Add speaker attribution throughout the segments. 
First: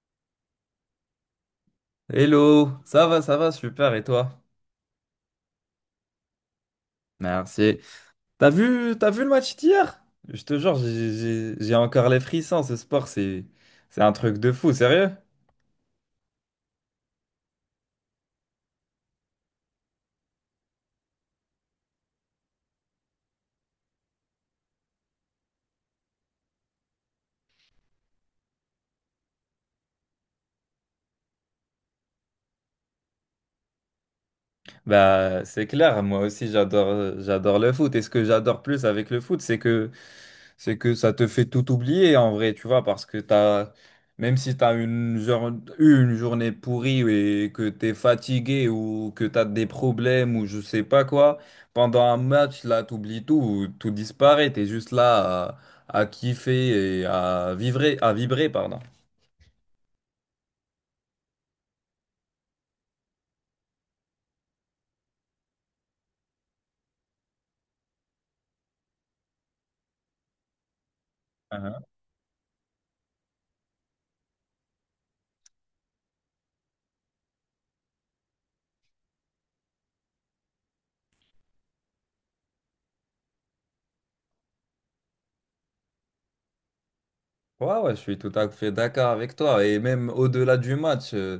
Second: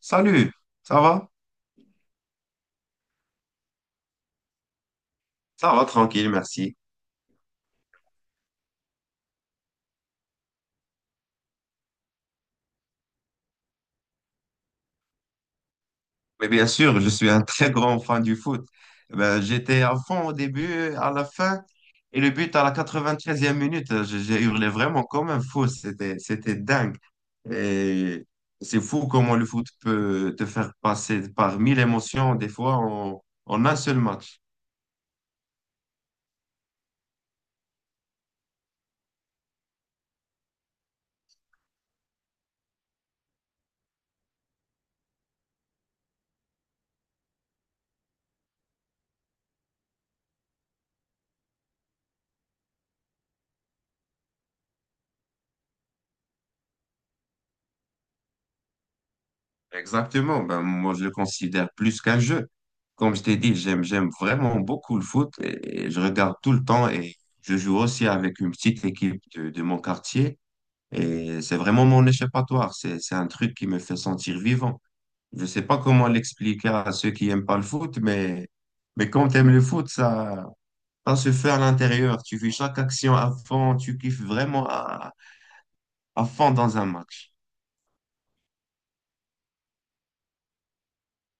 Speaker 1: Salut, ça va?
Speaker 2: Hello, ça va, super, et toi?
Speaker 1: Ça va, tranquille, merci.
Speaker 2: Merci. T'as vu le match d'hier? Je te jure, j'ai encore les frissons, ce sport, c'est un truc de fou, sérieux?
Speaker 1: Mais bien sûr, je suis un très grand fan du foot. Eh ben, j'étais à fond au début, à la fin, et le but à la 93e minute, j'ai hurlé vraiment comme un fou, c'était dingue. Et c'est fou comment le foot peut te faire passer par mille émotions, des fois, en un seul match.
Speaker 2: Bah, c'est clair, moi aussi j'adore j'adore le foot, et ce que j'adore plus avec le foot, c'est que ça te fait tout oublier en vrai, tu vois, parce que t'as, même si eu une journée pourrie et que t'es fatigué ou que t'as des problèmes ou je sais pas quoi, pendant un match, là, t'oublies tout, tout disparaît, t'es juste là à kiffer et à vibrer, pardon.
Speaker 1: Exactement. Ben, moi, je le considère plus qu'un jeu. Comme je t'ai dit, j'aime vraiment beaucoup le foot et je regarde tout le temps et je joue aussi avec une petite équipe de mon quartier et c'est vraiment mon échappatoire. C'est un truc qui me fait sentir vivant. Je sais pas comment l'expliquer à ceux qui aiment pas le foot, mais quand tu aimes le foot, ça se fait à l'intérieur. Tu vis chaque action à fond, tu kiffes vraiment à fond dans un match.
Speaker 2: Ouais, ouais, je suis tout à fait d'accord avec toi. Et même au-delà du match,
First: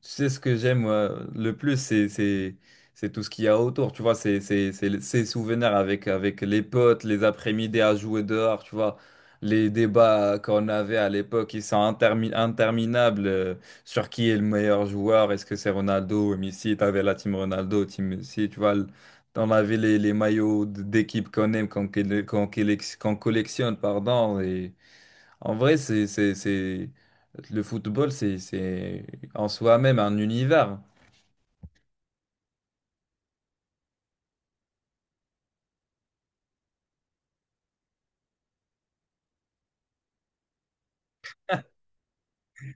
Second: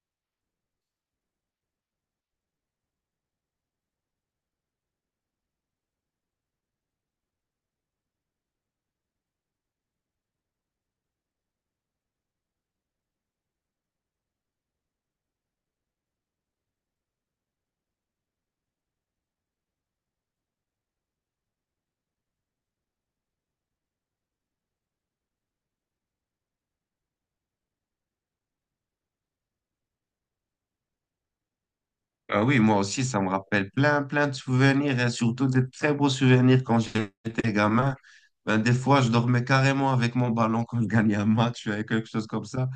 Speaker 2: tu sais ce que j'aime le plus, c'est tout ce qu'il y a autour. Tu vois, c'est ces souvenirs avec les potes, les après-midi à jouer dehors, tu vois. Les débats qu'on avait à l'époque, ils sont interminables sur qui est le meilleur joueur. Est-ce que c'est Ronaldo ou Messi? T'avais la team Ronaldo, team Messi, tu vois. On avait les maillots d'équipe qu'on aime, qu'on collectionne, pardon. Et... En vrai, c'est... le football, c'est en soi-même un univers.
Speaker 1: Ah oui, moi aussi, ça me rappelle plein, plein de souvenirs et surtout des très beaux souvenirs quand j'étais gamin. Ben, des fois, je dormais carrément avec mon ballon quand je gagnais un match, quelque chose comme ça.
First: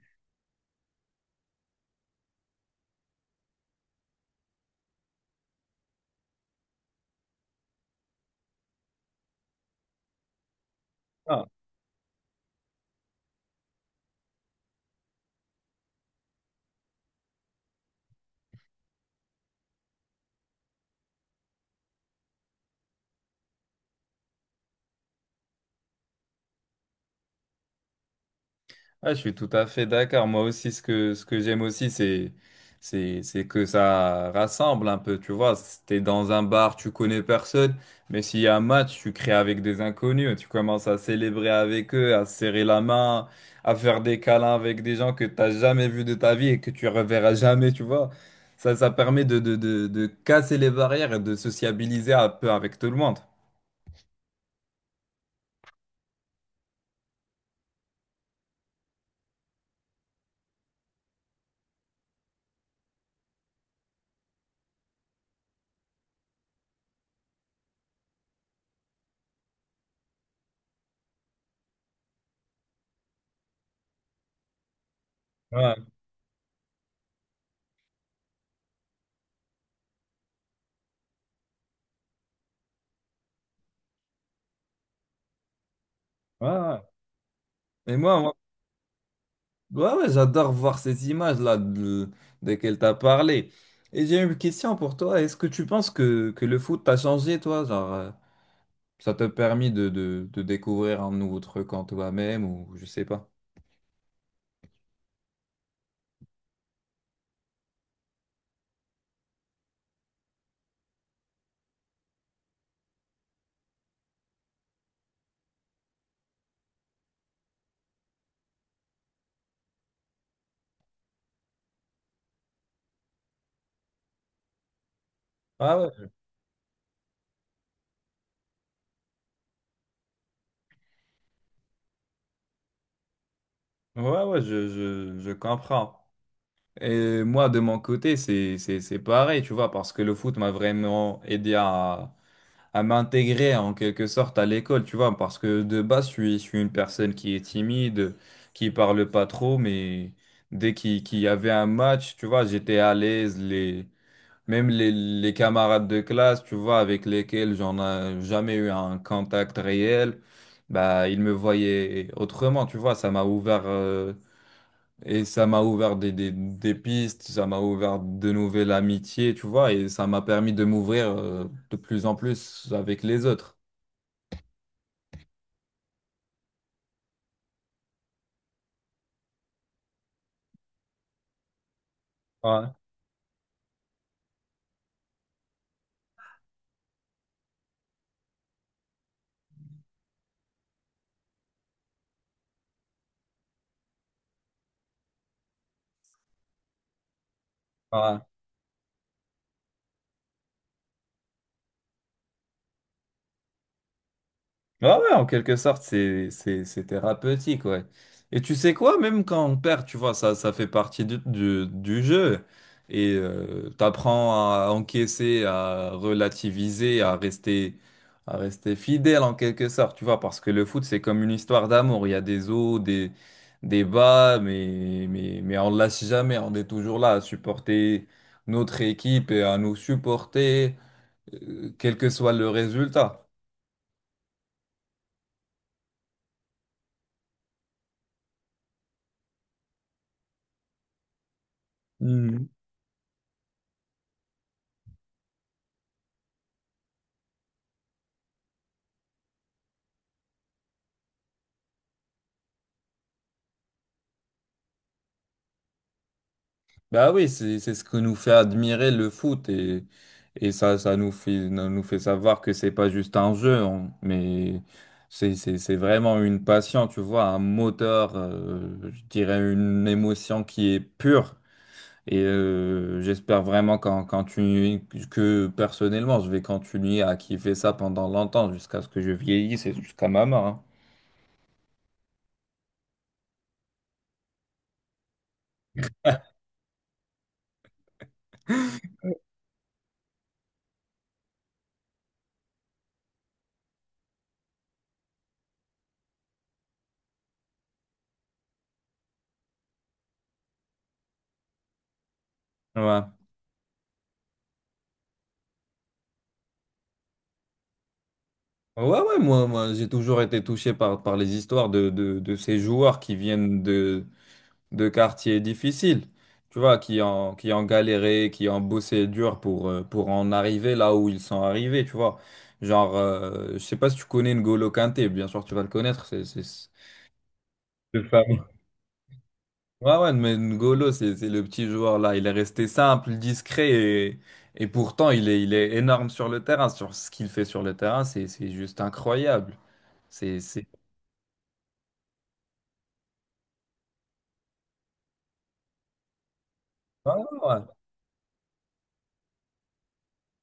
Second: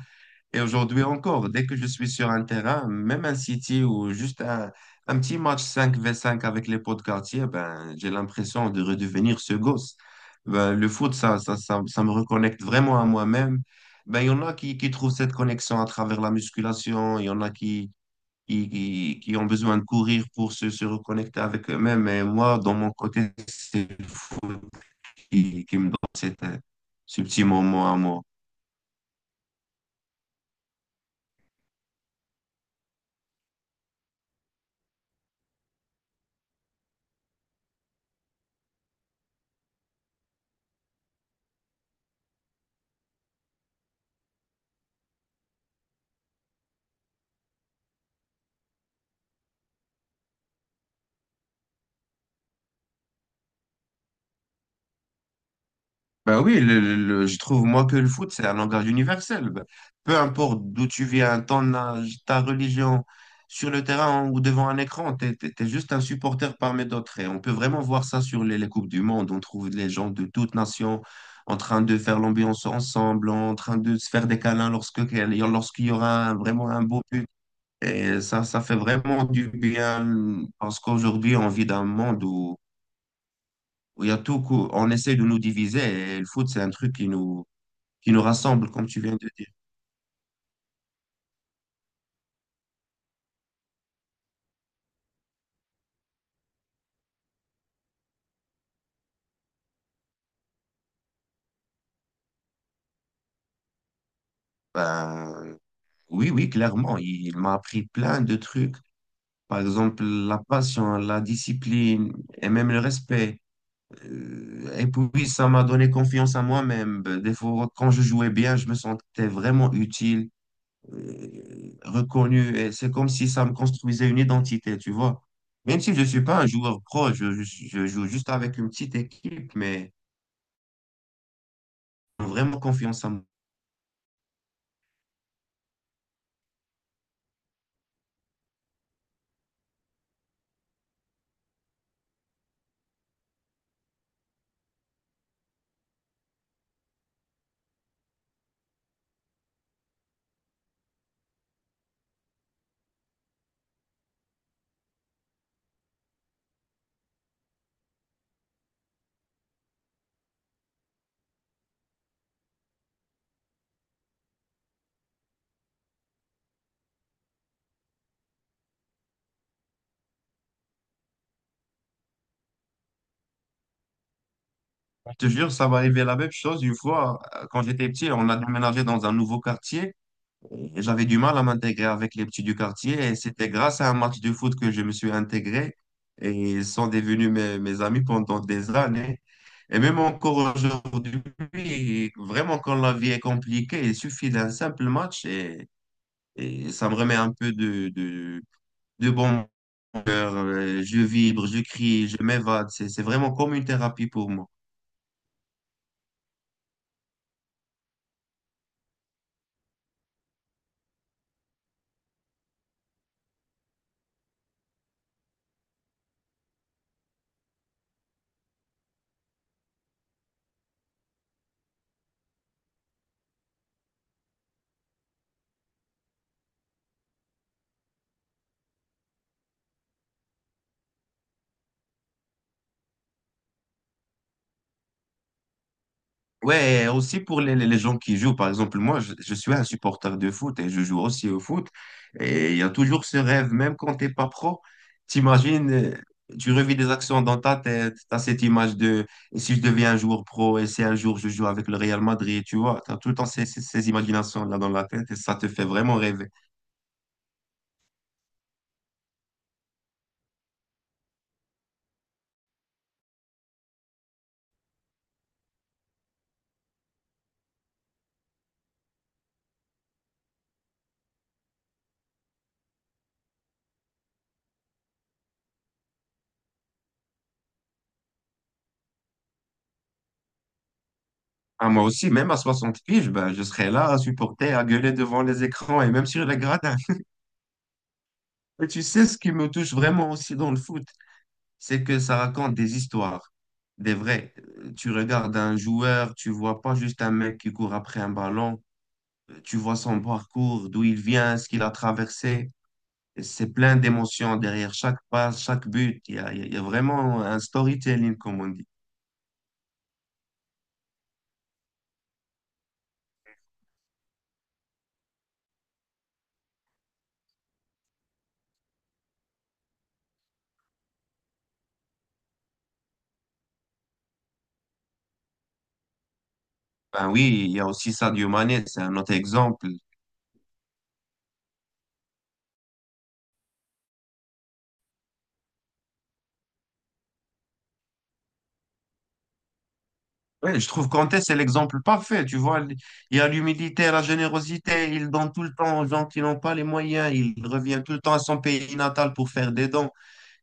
Speaker 1: Et aujourd'hui encore, dès que je suis sur un terrain, même un City ou juste un petit match cinq v cinq avec les potes quartier, ben, j'ai l'impression de redevenir ce gosse. Ben, le foot, ça me reconnecte vraiment à moi-même. Ben, il y en a qui trouvent cette connexion à travers la musculation, il y en a qui ont besoin de courir pour se reconnecter avec eux-mêmes. Et moi, dans mon côté, c'est le foot qui me donne cette, ce petit moment à moi.
Speaker 2: Ouais, je suis tout à fait d'accord. Moi aussi, ce que j'aime aussi, c'est que ça rassemble un peu, tu vois. Si t'es dans un bar, tu connais personne, mais s'il y a un match, tu crées avec des inconnus, tu commences à célébrer avec eux, à se serrer la main, à faire des câlins avec des gens que t'as jamais vus de ta vie et que tu reverras jamais, tu vois. Ça permet de casser les barrières et de sociabiliser un peu avec tout le monde.
Speaker 1: Ben oui, je trouve moi que le foot, c'est un langage universel. Ben, peu importe d'où tu viens, ton âge, ta religion, sur le terrain ou devant un écran, t'es juste un supporter parmi d'autres. Et on peut vraiment voir ça sur les Coupes du Monde. On trouve les gens de toutes nations en train de faire l'ambiance ensemble, en train de se faire des câlins
Speaker 2: Ouais,
Speaker 1: lorsqu'il y aura vraiment un beau but. Et ça fait vraiment du bien parce qu'aujourd'hui, on vit dans un monde où il y a tout, on essaie de nous diviser et le foot,
Speaker 2: ouais,
Speaker 1: c'est un
Speaker 2: ouais.
Speaker 1: truc
Speaker 2: Et
Speaker 1: qui nous
Speaker 2: moi,
Speaker 1: rassemble, comme tu viens de dire.
Speaker 2: ouais, ouais, j'adore voir ces images-là desquelles tu as parlé. Et j'ai une question pour toi. Est-ce que tu penses que le foot t'a changé, toi? Genre, ça t'a permis de découvrir un nouveau truc en toi-même ou je sais pas.
Speaker 1: Ben, oui, oui, clairement. Il m'a appris plein de trucs. Par exemple, la passion, la discipline et même le respect. Et puis, ça m'a donné confiance en moi-même. Ben, des fois, quand je jouais bien, je me sentais vraiment utile, reconnu. Et c'est comme si ça me construisait une identité, tu vois.
Speaker 2: Ah
Speaker 1: Même si je ne
Speaker 2: ouais,
Speaker 1: suis pas un joueur pro, je joue juste avec une petite équipe, mais vraiment confiance en.
Speaker 2: ouais, ouais, je comprends. Et moi, de mon côté, c'est pareil, tu vois, parce que le foot m'a vraiment aidé à m'intégrer en quelque sorte à l'école, tu vois, parce que de base, je suis une personne qui est timide, qui parle pas trop, mais dès qu'il y avait un match, tu vois, j'étais à l'aise, les, même les camarades de classe, tu vois, avec lesquels j'en ai jamais eu un contact réel, bah, ils me voyaient autrement, tu vois, ça m'a ouvert, et ça m'a ouvert des pistes, ça m'a ouvert de nouvelles amitiés, tu vois, et ça m'a permis de m'ouvrir de plus en plus avec les autres.
Speaker 1: Je te jure, ça m'arrivait la même chose une fois, quand j'étais petit, on a déménagé dans un nouveau quartier. Et j'avais du mal à m'intégrer avec les petits du
Speaker 2: Ouais,
Speaker 1: quartier et c'était grâce à un match de foot que je me suis intégré et ils sont devenus mes, mes amis pendant des années. Et même encore aujourd'hui, vraiment quand la vie est compliquée, il suffit d'un simple match et ça me remet un peu
Speaker 2: ouais.
Speaker 1: de bon cœur. Je vibre, je crie, je m'évade. C'est vraiment comme une thérapie pour moi.
Speaker 2: Ah ouais, en quelque sorte, c'est thérapeutique, ouais. Et tu sais quoi, même quand on perd, tu vois, ça fait partie du jeu. Et t'apprends à encaisser, à relativiser, à rester fidèle en quelque sorte, tu vois, parce que le foot, c'est comme une histoire d'amour. Il y a des hauts, des bas, mais on ne lâche jamais. On est toujours là à supporter notre équipe et à nous supporter, quel que soit le résultat.
Speaker 1: Ouais, et aussi pour les gens qui jouent. Par exemple, moi, je suis un supporter de foot et je joue aussi au foot. Et il y a toujours ce rêve, même quand t'es pas pro, t'imagines, tu revis des actions dans ta tête, t'as cette image de et si je deviens un joueur pro et si un jour je joue avec le Real Madrid, tu vois, t'as tout le temps ces, ces, ces imaginations-là dans la tête et ça te fait vraiment rêver.
Speaker 2: Bah oui, c'est ce que nous fait admirer le foot et ça ça nous fait savoir que c'est pas juste un jeu, hein, mais c'est vraiment une passion, tu vois, un moteur, je dirais une émotion qui est pure et j'espère vraiment quand quand tu que personnellement je vais continuer à kiffer ça pendant longtemps jusqu'à ce que je vieillisse et jusqu'à ma mort, hein.
Speaker 1: Ah, moi aussi, même à 60 piges, ben, je serai là à supporter, à gueuler devant les écrans et même sur les gradins. Et tu sais ce qui me touche vraiment aussi dans le foot, c'est que ça raconte des histoires, des vraies. Tu regardes un joueur, tu vois pas juste un mec qui court après un ballon, tu vois son parcours, d'où il vient, ce qu'il a traversé.
Speaker 2: Ouais.
Speaker 1: Et c'est plein d'émotions derrière chaque passe, chaque but. Il y a vraiment un storytelling, comme on dit.
Speaker 2: Ouais, ouais, moi j'ai toujours été touché par les histoires de ces joueurs qui viennent de quartiers difficiles, tu vois, qui ont galéré, qui ont bossé dur pour en arriver là où ils sont arrivés, tu vois. Genre, je sais pas si tu connais N'Golo Kanté, bien sûr tu vas le connaître,
Speaker 1: Ben oui, il y a aussi
Speaker 2: Le
Speaker 1: Sadio
Speaker 2: fameux.
Speaker 1: Mané, c'est un autre exemple.
Speaker 2: Ouais, ouais, mais N'Golo, c'est le petit joueur là, il est resté simple, discret, et pourtant il est énorme sur le terrain, sur ce qu'il fait sur le terrain, c'est juste incroyable. C'est...
Speaker 1: Ouais,
Speaker 2: c'est-
Speaker 1: je trouve Kanté, c'est l'exemple parfait. Tu vois, il y a l'humilité, la générosité. Il donne tout le temps aux gens qui n'ont pas les
Speaker 2: Ouais,
Speaker 1: moyens.
Speaker 2: ouais,
Speaker 1: Il
Speaker 2: ouais.
Speaker 1: revient tout le temps à son pays natal pour faire des dons.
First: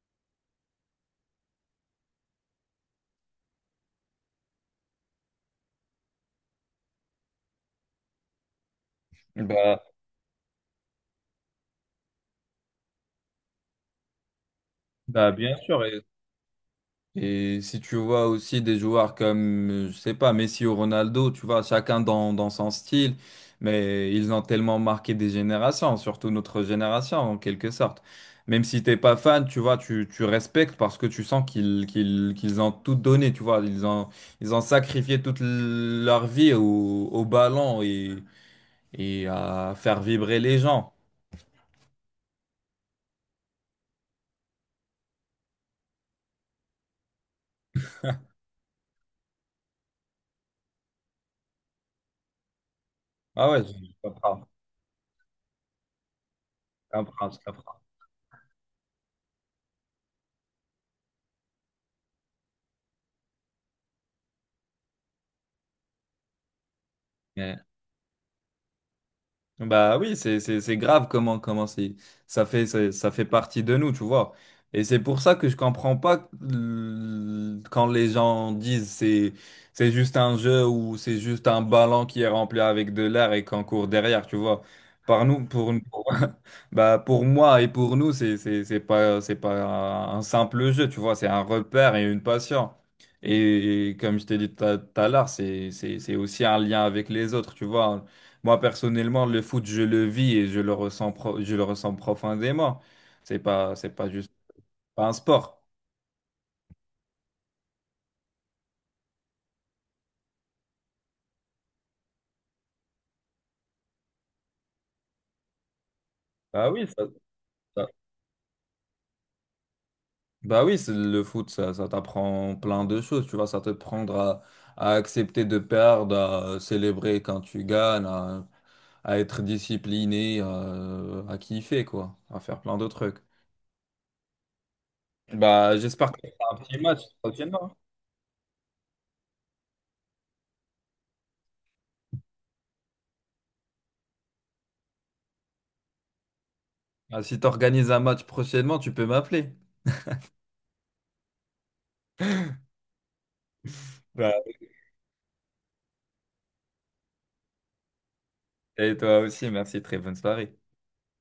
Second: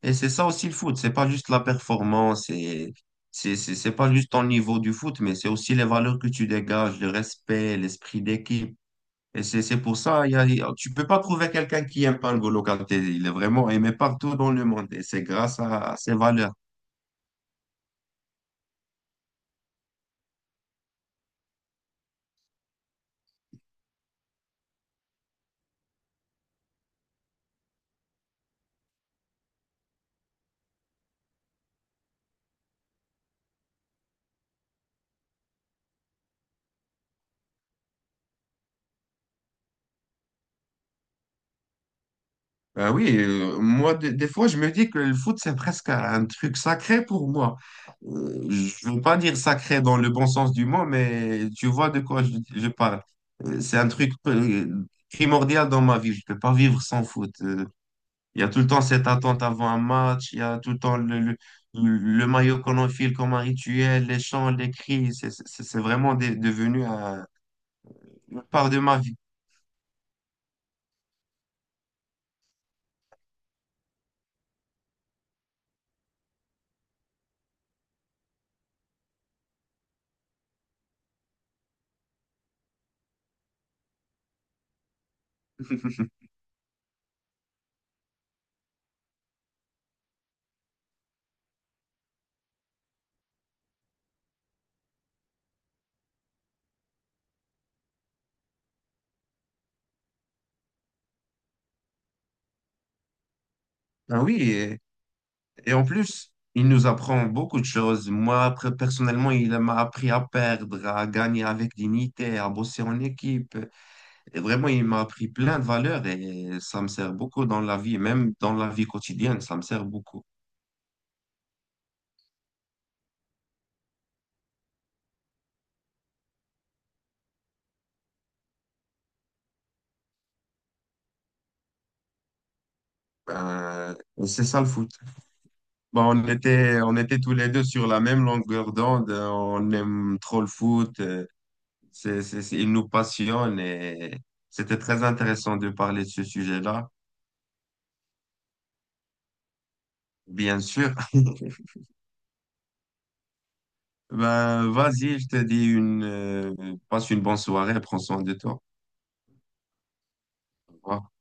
Speaker 1: Et c'est ça aussi le foot, c'est pas juste la performance et c'est pas juste ton niveau du foot, mais c'est aussi les valeurs que tu dégages, le respect, l'esprit d'équipe. Et c'est
Speaker 2: Bah,
Speaker 1: pour ça, tu peux pas trouver quelqu'un qui aime pas N'Golo Kanté. Il est vraiment aimé partout dans le monde et c'est
Speaker 2: Bah, bien
Speaker 1: grâce
Speaker 2: sûr,
Speaker 1: à ses valeurs.
Speaker 2: et si tu vois aussi des joueurs comme, je sais pas, Messi ou Ronaldo, tu vois, chacun dans son style, mais ils ont tellement marqué des générations, surtout notre génération en quelque sorte. Même si t'es pas fan, tu vois, tu respectes parce que tu sens qu'ils ont tout donné, tu vois, ils ont sacrifié toute leur vie au ballon et à faire vibrer les gens.
Speaker 1: Ben oui, moi, des fois, je me dis que le foot, c'est presque un truc sacré pour moi. Je veux pas dire sacré dans le bon sens du mot, mais tu vois de quoi je parle.
Speaker 2: Ah ouais,
Speaker 1: C'est un truc primordial dans ma vie. Je peux pas vivre sans foot.
Speaker 2: je comprends.
Speaker 1: Il y a tout le temps cette attente avant un match. Il y a tout le temps le maillot qu'on enfile comme un rituel, les chants, les cris. C'est vraiment devenu une part de ma vie.
Speaker 2: Bah oui, c'est grave comment c'est ça fait ça, ça fait partie de nous, tu vois. Et c'est pour ça que je comprends pas quand les gens disent c'est juste un jeu ou c'est juste un ballon qui est rempli avec de l'air et qu'on court derrière, tu vois. Par nous bah pour moi et pour nous, c'est pas un simple jeu, tu vois, c'est un repère et une passion. Et comme je t'ai dit tout à l'heure, c'est aussi un lien avec les autres, tu vois. Moi, personnellement, le foot, je le vis et je le ressens, je le ressens profondément. C'est pas
Speaker 1: Ah
Speaker 2: juste
Speaker 1: oui,
Speaker 2: pas un sport.
Speaker 1: et en plus, il nous apprend beaucoup de choses. Moi, après, personnellement, il m'a appris à perdre, à gagner avec dignité, à bosser en équipe. Et vraiment, il m'a appris plein de valeurs et
Speaker 2: Bah
Speaker 1: ça
Speaker 2: oui,
Speaker 1: me sert beaucoup dans la
Speaker 2: ça-
Speaker 1: vie, même dans la vie quotidienne, ça me sert beaucoup.
Speaker 2: bah oui, le foot, ça t'apprend plein de choses. Tu vois, ça te prendre à accepter de perdre, à célébrer quand tu gagnes, à être discipliné, à kiffer, quoi, à faire plein de trucs.
Speaker 1: Ben, c'est ça le foot.
Speaker 2: Bah,
Speaker 1: Ben
Speaker 2: j'espère que tu un petit
Speaker 1: on
Speaker 2: match
Speaker 1: était tous les deux
Speaker 2: prochainement.
Speaker 1: sur la même longueur d'onde. On aime trop le foot. Il nous passionne et c'était très intéressant de parler de ce sujet-là,
Speaker 2: Ah, si tu organises un match prochainement, tu peux m'appeler.
Speaker 1: bien sûr.
Speaker 2: Voilà.
Speaker 1: Ben, vas-y, je te dis une, passe une bonne soirée, prends soin de toi.
Speaker 2: Et toi aussi, merci, très bonne soirée.
Speaker 1: Au revoir.